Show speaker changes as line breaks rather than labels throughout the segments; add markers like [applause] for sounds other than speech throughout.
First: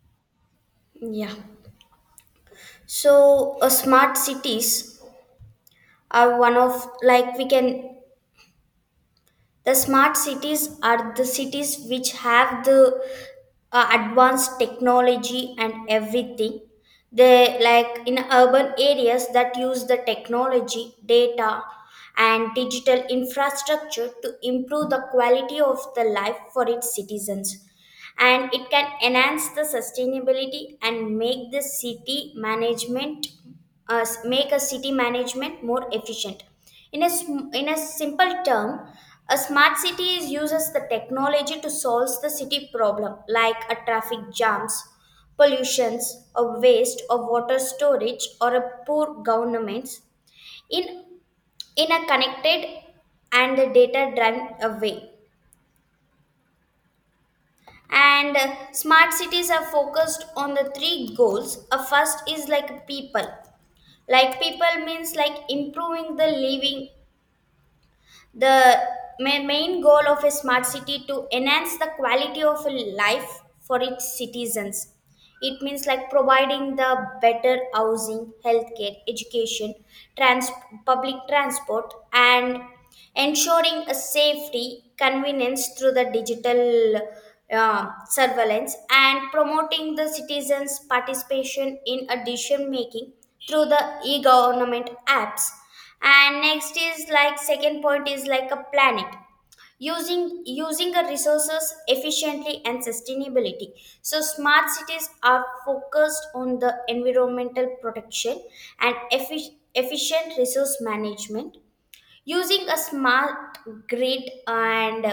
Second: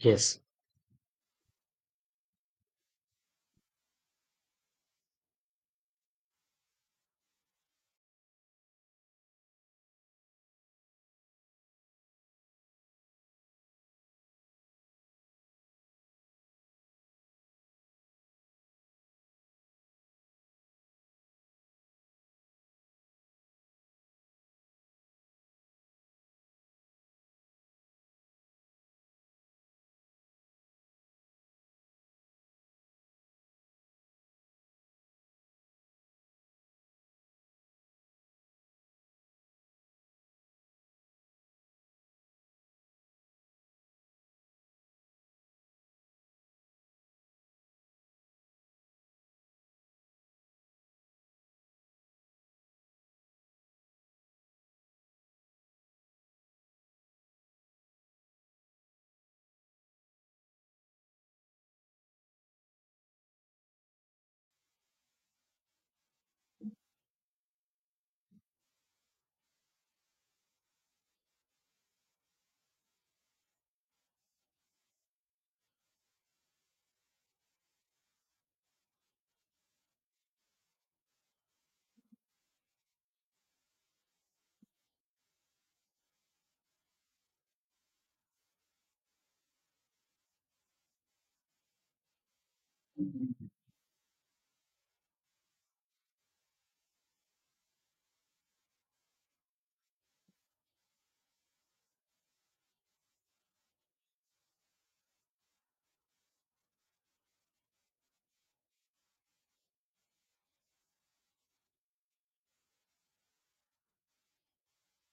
Yes.
Yeah. So smart cities are one of like we can the smart cities are the cities which have the advanced technology and everything. They like in urban areas that use the technology, data, and digital infrastructure to improve the quality of the life for its citizens. And it can enhance the sustainability and make the city management make a city management more efficient in a simple term, a smart city is uses the technology to solve the city problem like a traffic jams, pollutions, or waste or water storage or a poor governments in in a connected and data driven way. And Smart cities are focused on the three goals. A first is like people, like people means like improving the living. the Main goal of a smart city to enhance the quality of life for its citizens. It means like providing the better housing, healthcare, education, trans- public transport, and ensuring a safety, convenience through the digital surveillance, and promoting the citizens' participation in a decision making through the e-government apps. And next is like second point is like a planet, using the resources efficiently and sustainability. So smart cities are focused on the environmental protection and efficient resource management, using a smart grid and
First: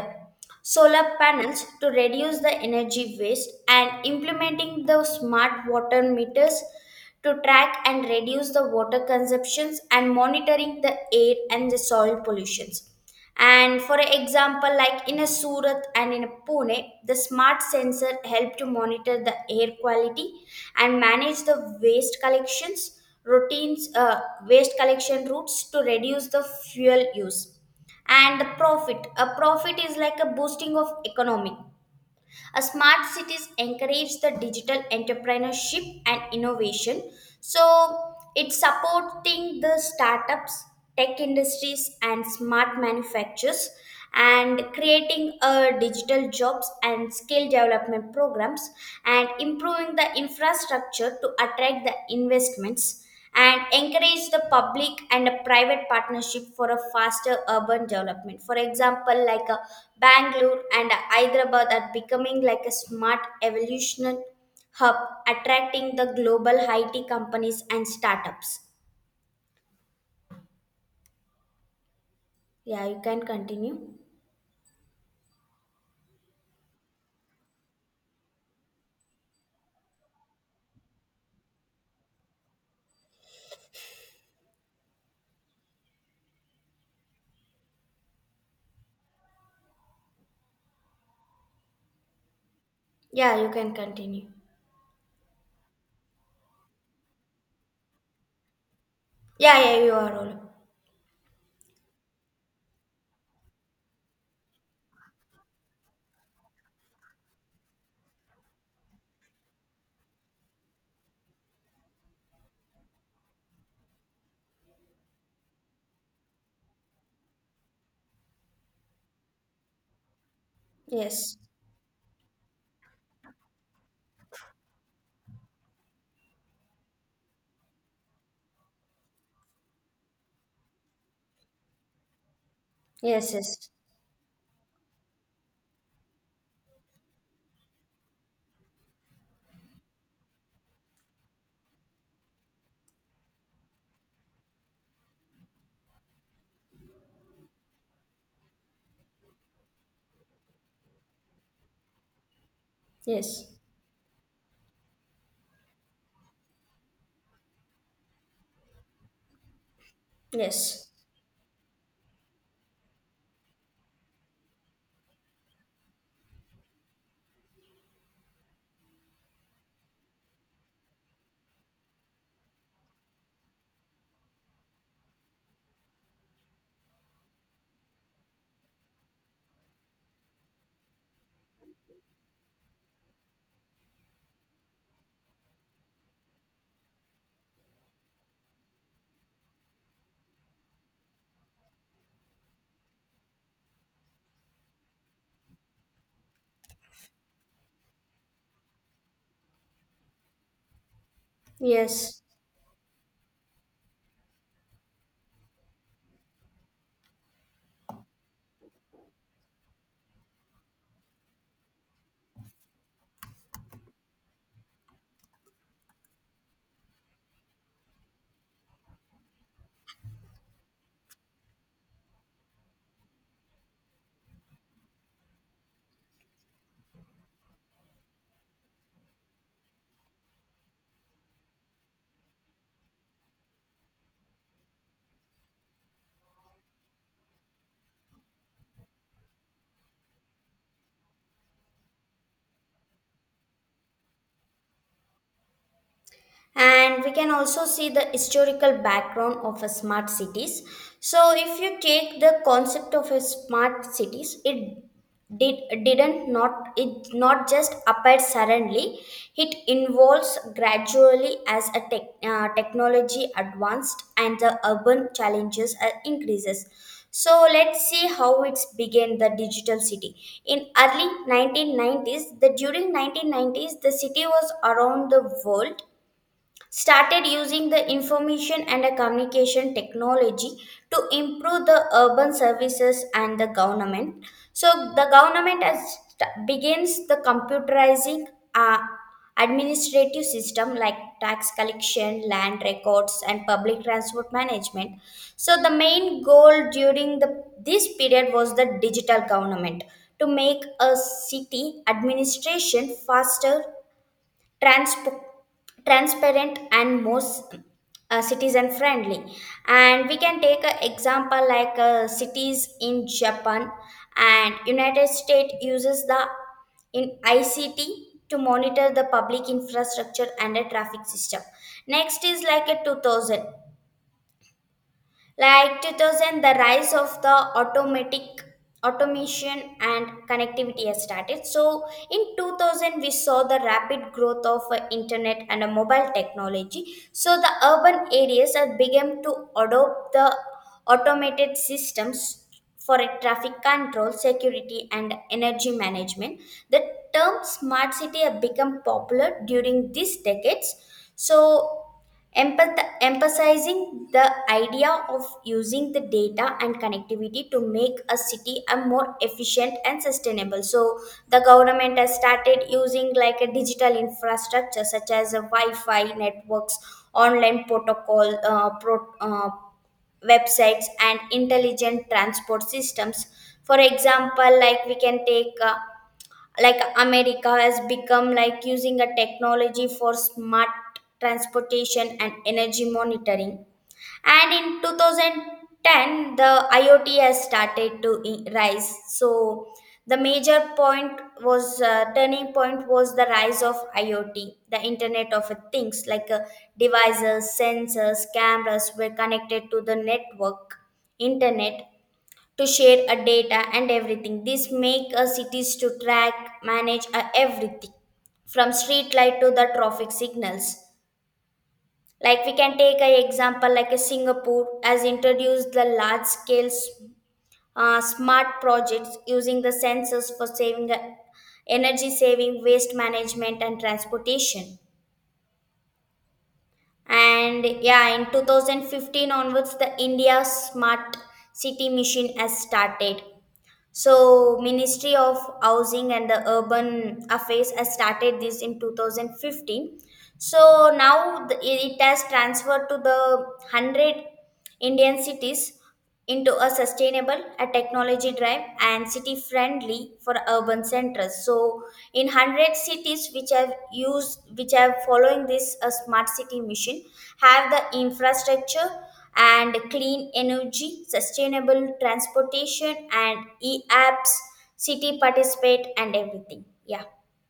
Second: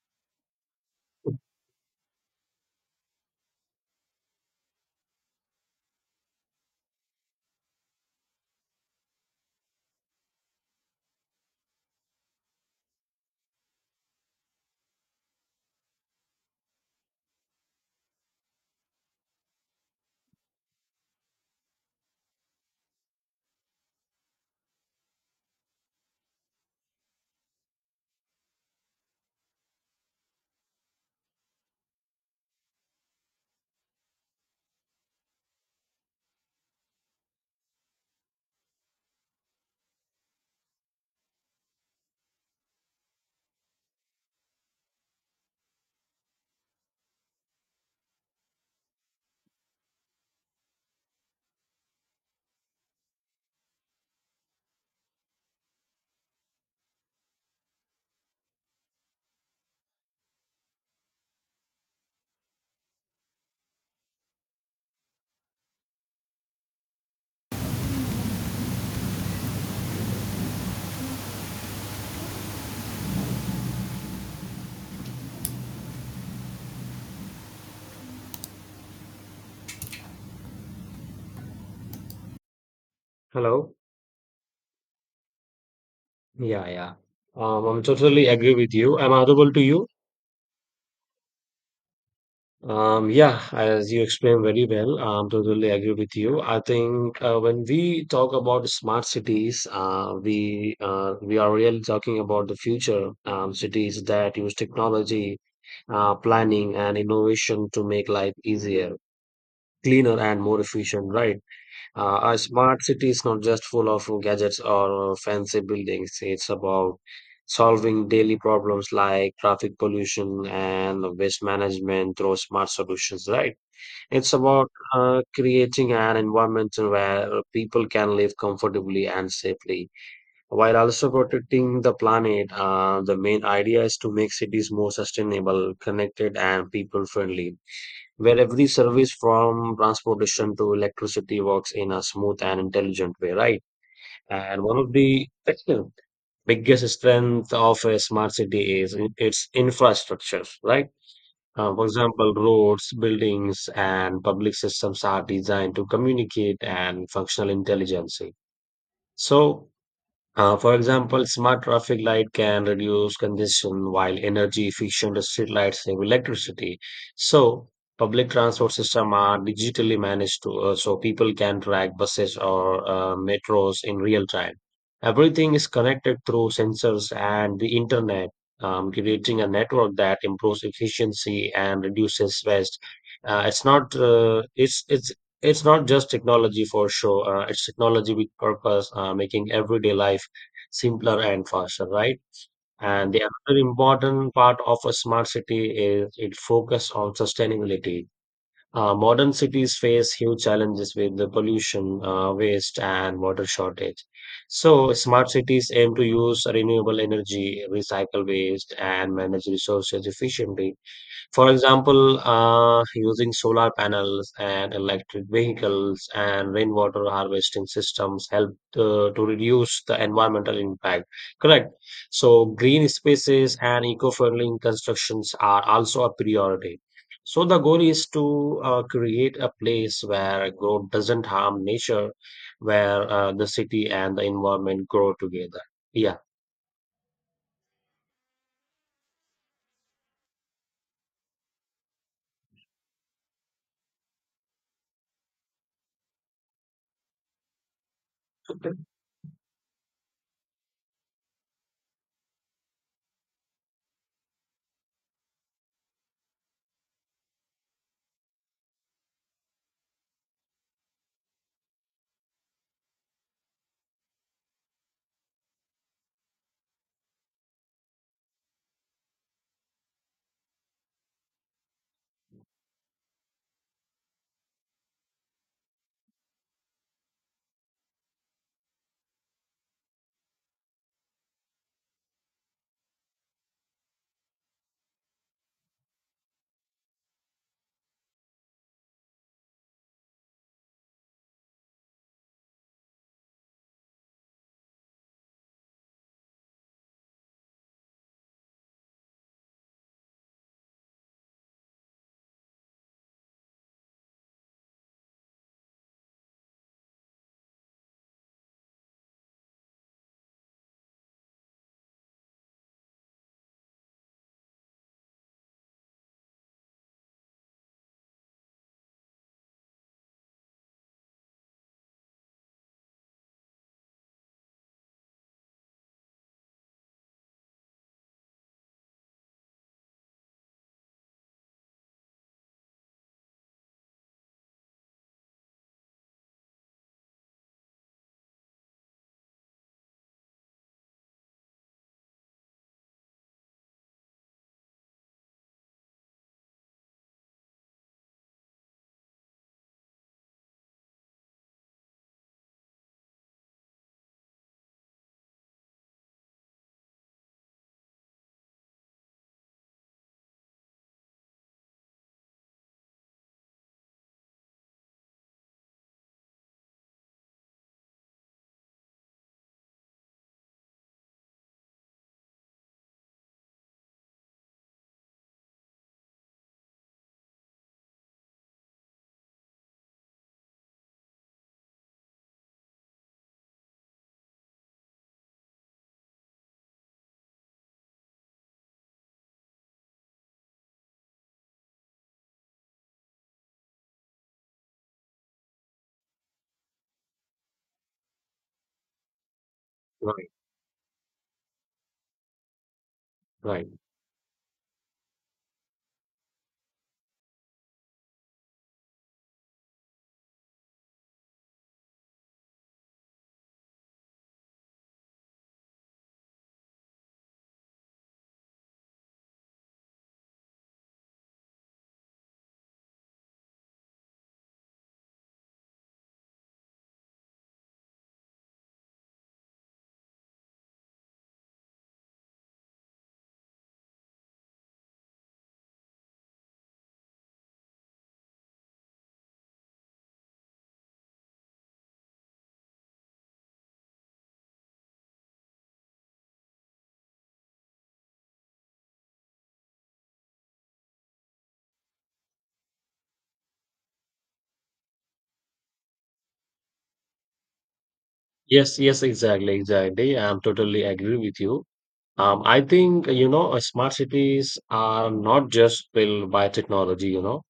solar panels to reduce the energy waste, and implementing the smart water meters to track and reduce the water consumptions, and monitoring the air and the soil pollutions. And for example, like in a Surat and in a Pune, the smart sensor help to monitor the air quality and manage the waste collections routines, waste collection routes to reduce the fuel use. And the profit, a profit is like a boosting of economy. A smart cities encourage the digital entrepreneurship and innovation. So it's supporting the startups, tech industries, and smart manufacturers, and creating a digital jobs and skill development programs, and improving the infrastructure to attract the investments and encourage the public and a private partnership for a faster urban development. For example, like a Bangalore and a Hyderabad are becoming like a smart evolution hub, attracting the global IT companies and startups. Yeah, you can continue.
Hello. Yeah, yeah. I'm totally agree with you. I'm audible to you.
Yeah,
Yeah,
you can
as you
continue.
explained very well, I'm totally agree with you. I think when we talk about smart
Yeah,
cities,
yeah, you are all.
we are really talking about the future cities that use technology, planning, and innovation to make life easier, cleaner, and more efficient, right? A smart city is not just full of gadgets or fancy buildings. It's about solving daily problems like traffic pollution and
Yes.
waste management through smart solutions, right? It's about creating an environment where people can live comfortably and safely while also protecting the planet. The
Yes,
main
yes.
idea is to make cities more sustainable, connected, and people friendly, where every service from transportation to electricity works in a smooth and intelligent way, right? And one of the [laughs] [clears throat] biggest strength of a smart city is its infrastructure, right? For example, roads,
Yes.
buildings, and public systems are designed to communicate and functional intelligence. So, for
Yes.
example, smart traffic light can reduce congestion while energy efficient street lights save electricity. So, public transport system are digitally managed so people can track buses or metros in real time. Everything is connected through sensors and the internet, creating a network that improves efficiency and reduces waste. Uh, it's not uh, it's it's it's not just technology for show. It's technology with purpose, making everyday life simpler and faster, right? And the other important part of a smart city is it focus on sustainability. Modern cities face huge challenges with the pollution,
Yes.
waste, and water shortage. So, smart cities aim to use renewable energy, recycle waste, and manage resources efficiently. For example, using solar panels and electric vehicles and rainwater harvesting systems help to reduce the environmental impact. Correct. So, green spaces and eco friendly constructions are also a priority. So, the goal is to create a place where growth doesn't harm nature, where the city and the environment grow together. Yeah.
And we can also see the historical background of a smart cities. So if you take the concept of a smart cities, it did didn't not it not just appeared suddenly. It involves gradually as a technology advanced and the urban challenges increases. So let's see how it's began. The digital city in early 1990s, the during 1990s, the city was around the world started using the information and the communication technology to improve the urban services and the government. So the government has begins the computerizing uh, administrative system like tax collection, land records, and public transport management. So the main goal during the this period was the digital government to make a city administration faster, transp- transparent, and most citizen friendly. And we can take an example like cities in japan and united states uses the in ict to monitor the public infrastructure and the traffic system. Next is like a 2000, like 2000, the rise of the automatic automation and connectivity has started. So in 2000, we saw the rapid growth of internet and mobile technology. So the urban areas have begun to adopt the automated systems for a traffic control, security, and energy management. The term smart city have become popular during these decades. So emphasizing the idea of using the data and connectivity to make a city a more efficient and sustainable. So the government has started using like a digital infrastructure such as a wi-fi networks, online protocol websites, and intelligent transport systems. For example, like we can take like america has become like using a technology for smart transportation and energy monitoring. And in 2010, the iot has started to rise. So the major point was turning point was the rise of iot, the internet of things, like devices, sensors, cameras were connected to the
Right,
network internet to share a data
right.
and everything. This make a cities to track, manage a everything from street light to the traffic signals. Like we can take an example like a Singapore has introduced the large scale smart projects using the sensors for saving the energy saving, waste management, and transportation. And yeah, in 2015 onwards, the India Smart City Mission has started. So Ministry of Housing and the Urban Affairs has started this in 2015. So now the, it has transferred to the 100 Indian cities into a sustainable, a technology drive and city friendly for urban centers. So in 100 cities which have used which have following this a smart city mission have the
Yes,
infrastructure
yes, exactly,
and
exactly.
clean
I'm totally
energy,
agree with you.
sustainable
I
transportation,
think, you
and
know,
e
smart
apps,
cities are
city
not
participate,
just
and
built by
everything. Yeah.
technology, you know.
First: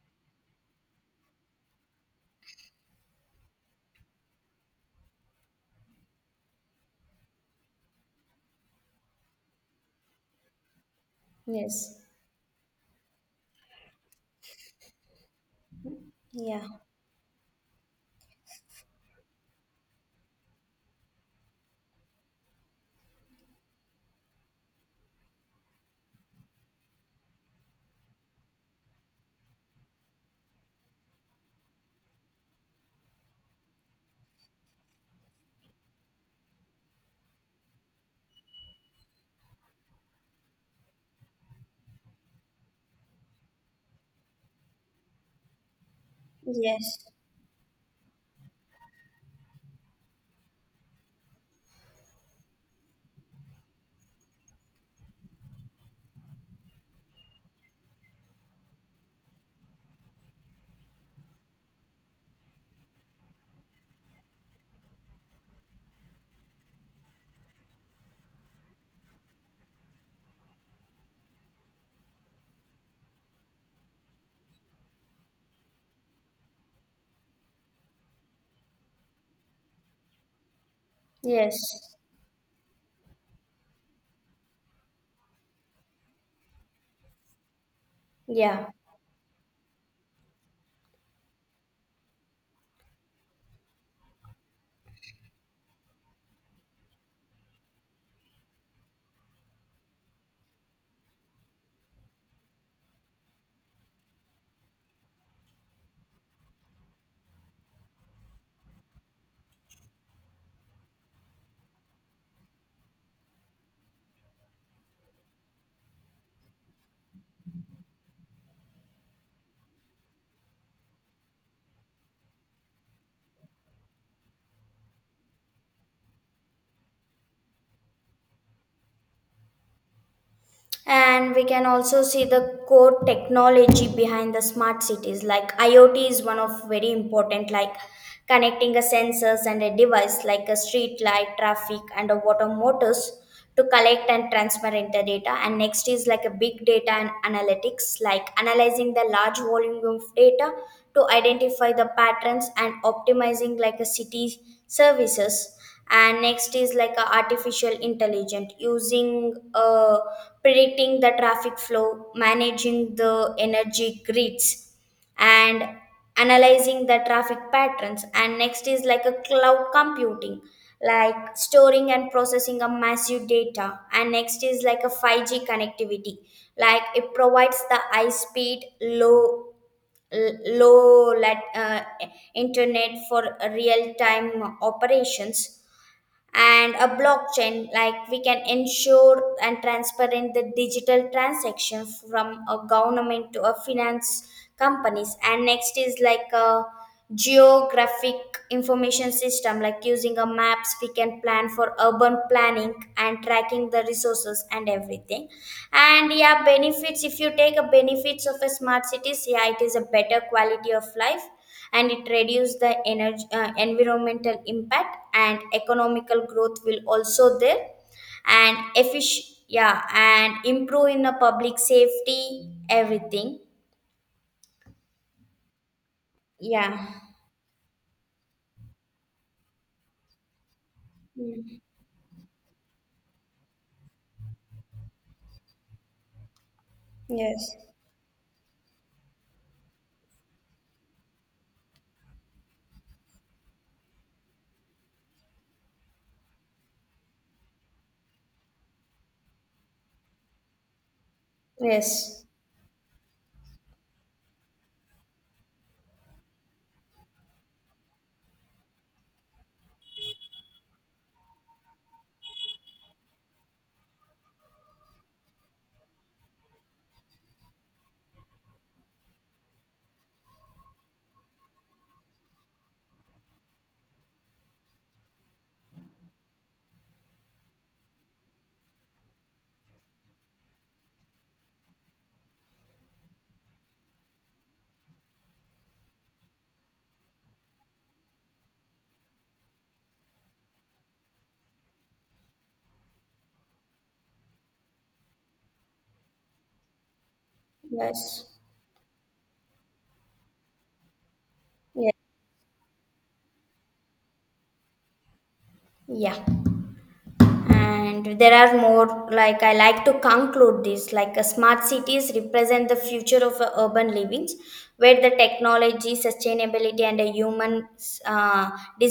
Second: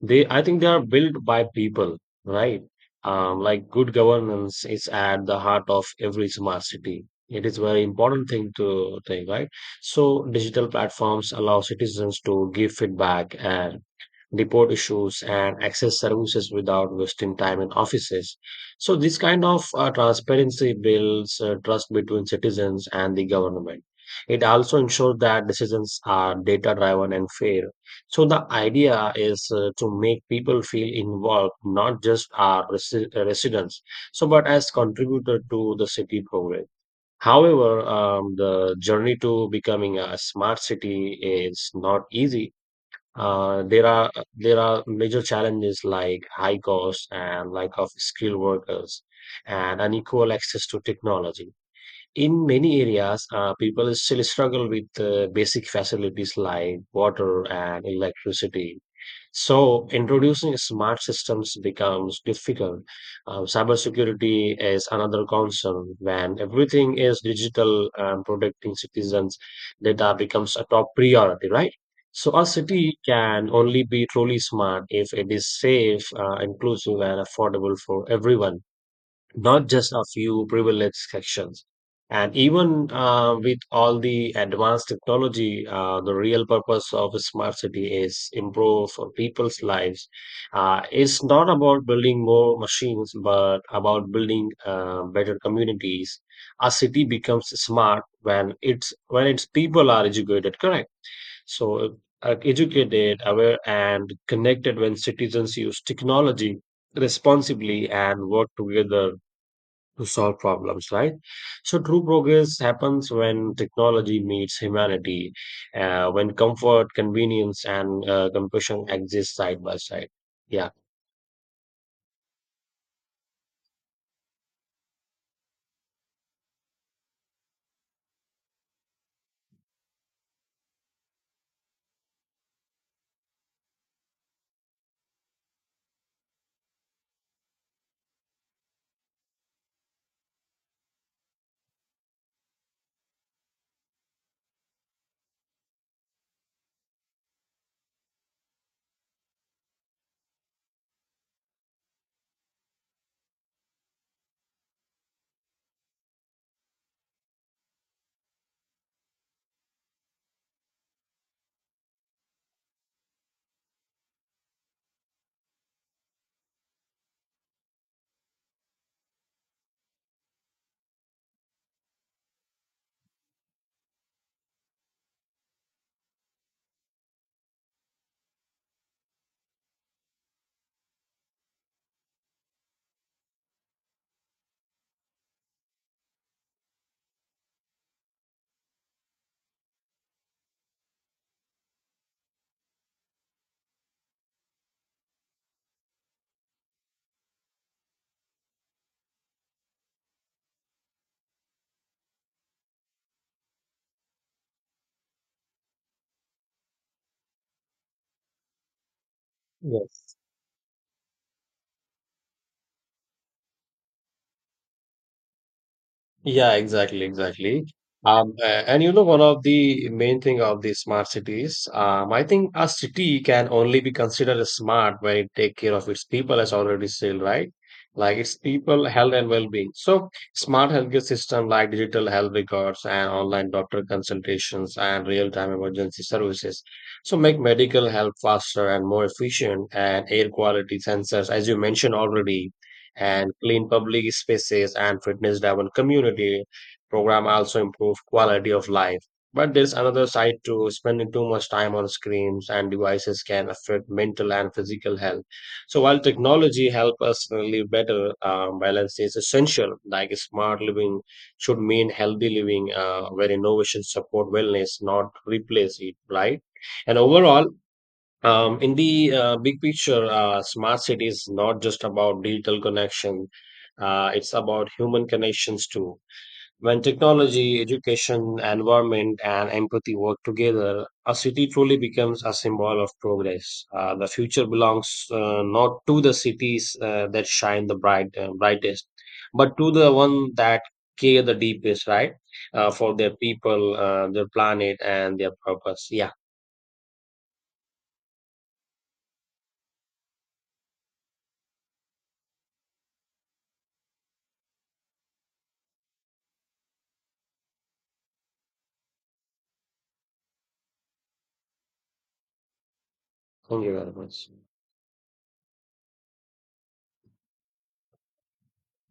They, I think they are built by people, right? Like good governance is at the heart of every smart city. It is very important thing to think, right? So digital platforms allow
Yes.
citizens to give feedback and report issues and access services
Yeah.
without wasting time in offices. So this kind of transparency builds trust between citizens and the government. It also ensures that decisions are data driven and fair. So the idea is to make people feel involved, not just our residents, so but as contributor to the city progress. However, the journey to becoming a smart city is not easy. There are major challenges like high
Yes.
costs and lack of skilled workers and unequal access to technology. In many areas, people still struggle with basic facilities like water and electricity. So, introducing smart systems becomes difficult. Cybersecurity is another concern. When everything is digital and protecting citizens' data becomes a top priority, right? So, a city can only be truly smart if it is safe, inclusive, and affordable for everyone, not just a few privileged
Yes.
sections. And even with all the advanced technology, the real purpose of a smart city is
Yeah.
improve for people's lives. It's not about building more machines, but about building better communities. A city becomes smart when its people are educated, correct? So educated, aware, and connected when citizens use technology responsibly and work together to solve problems, right? So true progress happens when technology meets humanity, when comfort, convenience, and compassion exist side by side. Yeah.
And we can also see the core technology behind the smart cities. Like IoT is one of very important, like connecting a sensors and a device like a street light, traffic, and a water motors to collect and transfer inter data. And next is like a big data and analytics, like analyzing the large volume of data to identify the patterns and optimizing like a city services. And next is like a artificial intelligence, using predicting the traffic flow, managing the energy grids, and analyzing the traffic patterns. And next is like a cloud computing, like storing and processing a massive data. And next is like a 5G connectivity, like it provides the high speed low internet for real time operations. And a blockchain, like we can ensure and transparent the digital transaction from a government to a finance companies. And next is like a geographic information system, like using a maps we can plan for urban planning and tracking the resources and everything. And yeah, benefits, if you take a benefits of a smart cities, yeah, it is a
Yes.
better quality of life, and it reduces the energy, environmental impact, and economical
Yeah,
growth will
exactly,
also there
exactly. Um,
and
a- and you know, one
efficient.
of
Yeah.
the main
And
thing of the
improve in
smart
the public
cities, I
safety,
think a city
everything.
can only be considered as smart when it take care of its people, as already
Yeah.
said, right? Like its people, health and well-being. So, smart healthcare system like digital health records and online doctor consultations and real-time emergency services. So, make
Yes.
medical help faster and more efficient, and air quality sensors, as you mentioned already, and clean public spaces and fitness driven community program also improve quality of life. But there's another side to spending too much time on
Yes,
screens and devices can affect mental and physical health. So while technology help us live better, balance is essential. Like smart living should mean healthy living, where innovation support wellness not replace it, right? And overall, in the big picture, smart city is not just about digital connection. It's about human connections too. When technology, education, environment, and empathy work together, a city truly becomes a symbol of progress. The future belongs not to the cities that shine the brightest, but to the one that care the deepest, right? For their people, their planet, and their purpose. Yeah.
yes, yes, yeah. And there are more. Like I like to conclude this, like smart cities represent the future of
Thank you
urban
very much.
livings where the technology sustainability and the human uh,